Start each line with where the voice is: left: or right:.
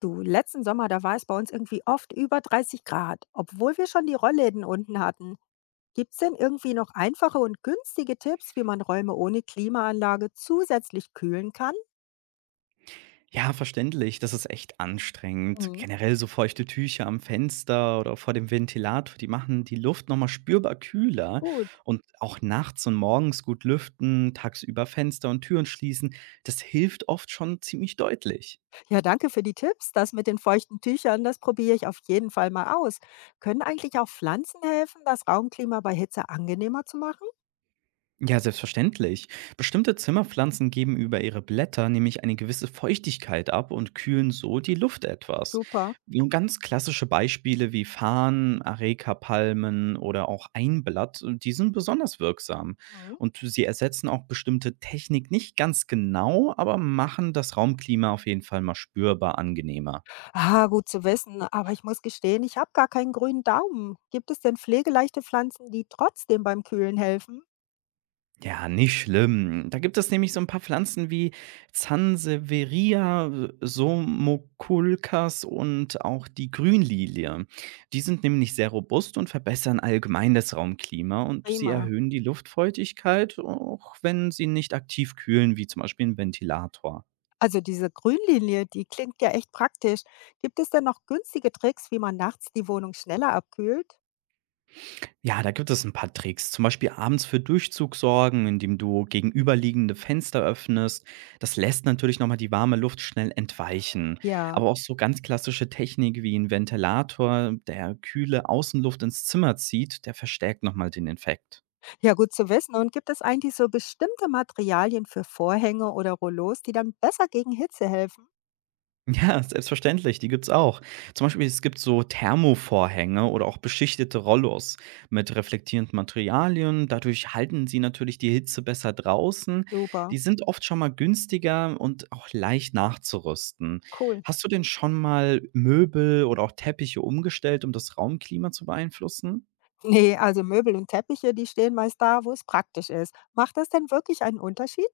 left: Du, letzten Sommer, da war es bei uns irgendwie oft über 30 Grad, obwohl wir schon die Rollläden unten hatten. Gibt es denn irgendwie noch einfache und günstige Tipps, wie man Räume ohne Klimaanlage zusätzlich kühlen kann?
right: Ja, verständlich. Das ist echt anstrengend.
left: Mhm.
right: Generell so feuchte Tücher am Fenster oder vor dem Ventilator, die machen die Luft nochmal spürbar kühler.
left: Gut.
right: Und auch nachts und morgens gut lüften, tagsüber Fenster und Türen schließen, das hilft oft schon ziemlich deutlich.
left: Ja, danke für die Tipps. Das mit den feuchten Tüchern, das probiere ich auf jeden Fall mal aus. Können eigentlich auch Pflanzen helfen, das Raumklima bei Hitze angenehmer zu machen?
right: Ja, selbstverständlich. Bestimmte Zimmerpflanzen geben über ihre Blätter nämlich eine gewisse Feuchtigkeit ab und kühlen so die Luft etwas.
left: Super.
right: Nun ganz klassische Beispiele wie Farn, Arekapalmen oder auch Einblatt, die sind besonders wirksam.
left: Mhm.
right: Und sie ersetzen auch bestimmte Technik nicht ganz genau, aber machen das Raumklima auf jeden Fall mal spürbar angenehmer.
left: Ah, gut zu wissen, aber ich muss gestehen, ich habe gar keinen grünen Daumen. Gibt es denn pflegeleichte Pflanzen, die trotzdem beim Kühlen helfen?
right: Ja, nicht schlimm. Da gibt es nämlich so ein paar Pflanzen wie Zanseveria, Somokulkas und auch die Grünlilie. Die sind nämlich sehr robust und verbessern allgemein das Raumklima und sie
left: Prima.
right: erhöhen die Luftfeuchtigkeit, auch wenn sie nicht aktiv kühlen, wie zum Beispiel ein Ventilator.
left: Also diese Grünlinie, die klingt ja echt praktisch. Gibt es denn noch günstige Tricks, wie man nachts die Wohnung schneller abkühlt?
right: Ja, da gibt es ein paar Tricks. Zum Beispiel abends für Durchzug sorgen, indem du gegenüberliegende Fenster öffnest. Das lässt natürlich nochmal die warme Luft schnell entweichen.
left: Ja,
right: Aber auch so ganz klassische Technik wie ein Ventilator, der kühle Außenluft ins Zimmer zieht, der verstärkt nochmal den Effekt.
left: ja, gut zu wissen. Und gibt es eigentlich so bestimmte Materialien für Vorhänge oder Rollos, die dann besser gegen Hitze helfen?
right: Ja, selbstverständlich, die gibt's auch. Zum Beispiel, es gibt so Thermovorhänge oder auch beschichtete Rollos mit reflektierenden Materialien. Dadurch halten sie natürlich die Hitze besser draußen.
left: Super,
right: Die sind oft schon mal günstiger und auch leicht nachzurüsten.
left: cool.
right: Hast du denn schon mal Möbel oder auch Teppiche umgestellt, um das Raumklima zu beeinflussen?
left: Nee, also Möbel und Teppiche, die stehen meist da, wo es praktisch ist. Macht das denn wirklich einen Unterschied?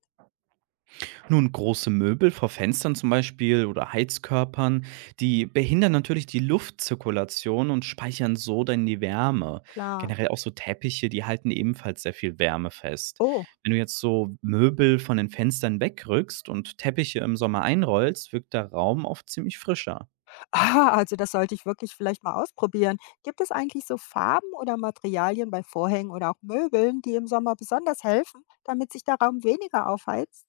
right: Nun, große Möbel vor Fenstern zum Beispiel oder Heizkörpern, die behindern natürlich die Luftzirkulation und speichern so dann die Wärme.
left: Klar.
right: Generell auch so Teppiche, die halten ebenfalls sehr viel Wärme fest.
left: Oh,
right: Wenn du jetzt so Möbel von den Fenstern wegrückst und Teppiche im Sommer einrollst, wirkt der Raum oft ziemlich frischer.
left: ah, also das sollte ich wirklich vielleicht mal ausprobieren. Gibt es eigentlich so Farben oder Materialien bei Vorhängen oder auch Möbeln, die im Sommer besonders helfen, damit sich der Raum weniger aufheizt?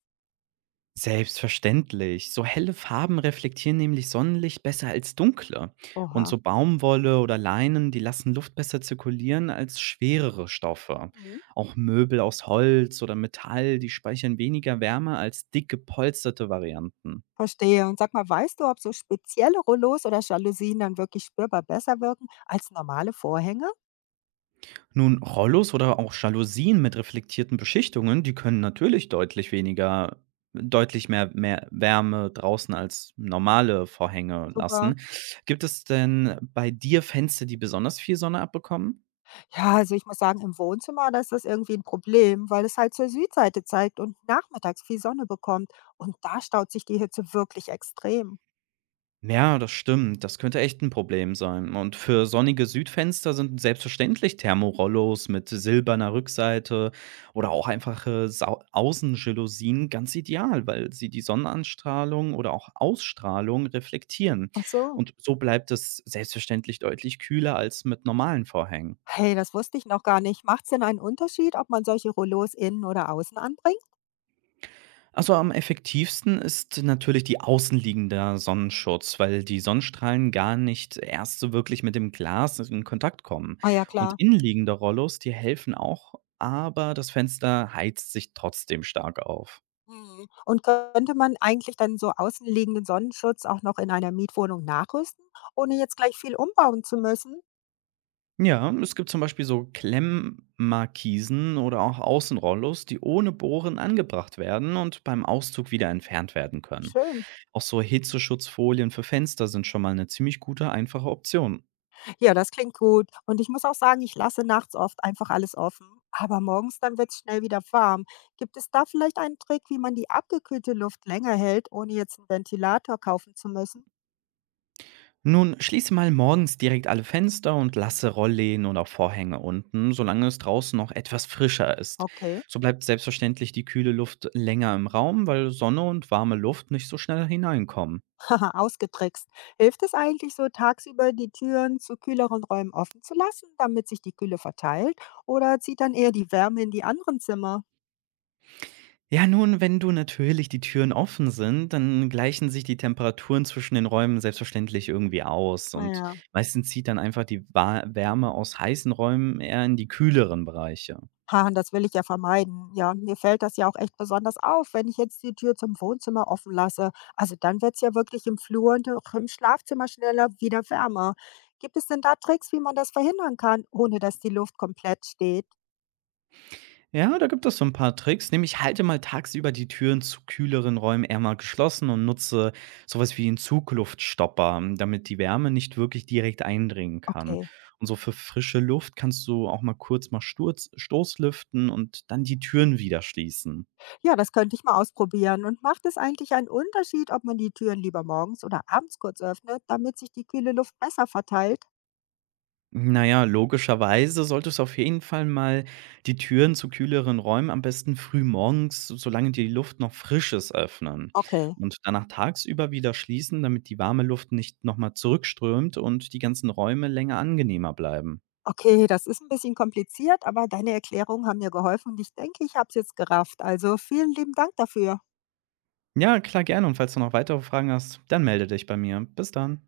right: Selbstverständlich. So helle Farben reflektieren nämlich Sonnenlicht besser als dunkle. Und
left: Oha.
right: so Baumwolle oder Leinen, die lassen Luft besser zirkulieren als schwerere Stoffe.
left: Mhm,
right: Auch Möbel aus Holz oder Metall, die speichern weniger Wärme als dick gepolsterte Varianten.
left: verstehe. Und sag mal, weißt du, ob so spezielle Rollos oder Jalousien dann wirklich spürbar besser wirken als normale Vorhänge?
right: Nun, Rollos oder auch Jalousien mit reflektierten Beschichtungen, die können natürlich deutlich mehr, Wärme draußen als normale Vorhänge
left: Super.
right: lassen. Gibt es denn bei dir Fenster, die besonders viel Sonne abbekommen?
left: Ja, also ich muss sagen, im Wohnzimmer, da ist das irgendwie ein Problem, weil es halt zur Südseite zeigt und nachmittags viel Sonne bekommt. Und da staut sich die Hitze wirklich extrem.
right: Ja, das stimmt. Das könnte echt ein Problem sein. Und für sonnige Südfenster sind selbstverständlich Thermorollos mit silberner Rückseite oder auch einfache Sau Außenjalousien ganz ideal, weil sie die Sonnenanstrahlung oder auch Ausstrahlung reflektieren.
left: Ach so.
right: Und so bleibt es selbstverständlich deutlich kühler als mit normalen Vorhängen.
left: Hey, das wusste ich noch gar nicht. Macht es denn einen Unterschied, ob man solche Rollos innen oder außen anbringt?
right: Also am effektivsten ist natürlich die außenliegende Sonnenschutz, weil die Sonnenstrahlen gar nicht erst so wirklich mit dem Glas in Kontakt kommen.
left: Ah ja,
right: Und
left: klar.
right: innenliegende Rollos, die helfen auch, aber das Fenster heizt sich trotzdem stark auf.
left: Hm. Und könnte man eigentlich dann so außenliegenden Sonnenschutz auch noch in einer Mietwohnung nachrüsten, ohne jetzt gleich viel umbauen zu müssen?
right: Ja, es gibt zum Beispiel so Klemmmarkisen oder auch Außenrollos, die ohne Bohren angebracht werden und beim Auszug wieder entfernt werden können.
left: Schön.
right: Auch so Hitzeschutzfolien für Fenster sind schon mal eine ziemlich gute, einfache Option.
left: Ja, das klingt gut. Und ich muss auch sagen, ich lasse nachts oft einfach alles offen. Aber morgens dann wird es schnell wieder warm. Gibt es da vielleicht einen Trick, wie man die abgekühlte Luft länger hält, ohne jetzt einen Ventilator kaufen zu müssen?
right: Nun schließe mal morgens direkt alle Fenster und lasse Rollläden und auch Vorhänge unten, solange es draußen noch etwas frischer ist.
left: Okay.
right: So bleibt selbstverständlich die kühle Luft länger im Raum, weil Sonne und warme Luft nicht so schnell hineinkommen.
left: Haha, ausgetrickst. Hilft es eigentlich so, tagsüber die Türen zu kühleren Räumen offen zu lassen, damit sich die Kühle verteilt? Oder zieht dann eher die Wärme in die anderen Zimmer?
right: Ja, nun, wenn du natürlich die Türen offen sind, dann gleichen sich die Temperaturen zwischen den Räumen selbstverständlich irgendwie aus und
left: Naja,
right: meistens zieht dann einfach die Wärme aus heißen Räumen eher in die kühleren Bereiche.
left: ha, das will ich ja vermeiden. Ja, mir fällt das ja auch echt besonders auf, wenn ich jetzt die Tür zum Wohnzimmer offen lasse. Also dann wird es ja wirklich im Flur und auch im Schlafzimmer schneller wieder wärmer. Gibt es denn da Tricks, wie man das verhindern kann, ohne dass die Luft komplett steht?
right: Ja, da gibt es so ein paar Tricks, nämlich halte mal tagsüber die Türen zu kühleren Räumen eher mal geschlossen und nutze sowas wie 'n Zugluftstopper, damit die Wärme nicht wirklich direkt eindringen kann.
left: Okay.
right: Und so für frische Luft kannst du auch mal kurz mal Sturz Stoßlüften und dann die Türen wieder schließen.
left: Ja, das könnte ich mal ausprobieren. Und macht es eigentlich einen Unterschied, ob man die Türen lieber morgens oder abends kurz öffnet, damit sich die kühle Luft besser verteilt?
right: Naja, logischerweise solltest du auf jeden Fall mal die Türen zu kühleren Räumen am besten frühmorgens, solange die Luft noch frisch ist, öffnen
left: Okay.
right: und danach tagsüber wieder schließen, damit die warme Luft nicht nochmal zurückströmt und die ganzen Räume länger angenehmer bleiben.
left: Okay, das ist ein bisschen kompliziert, aber deine Erklärungen haben mir geholfen und ich denke, ich habe es jetzt gerafft. Also vielen lieben Dank dafür.
right: Ja, klar, gerne. Und falls du noch weitere Fragen hast, dann melde dich bei mir. Bis dann.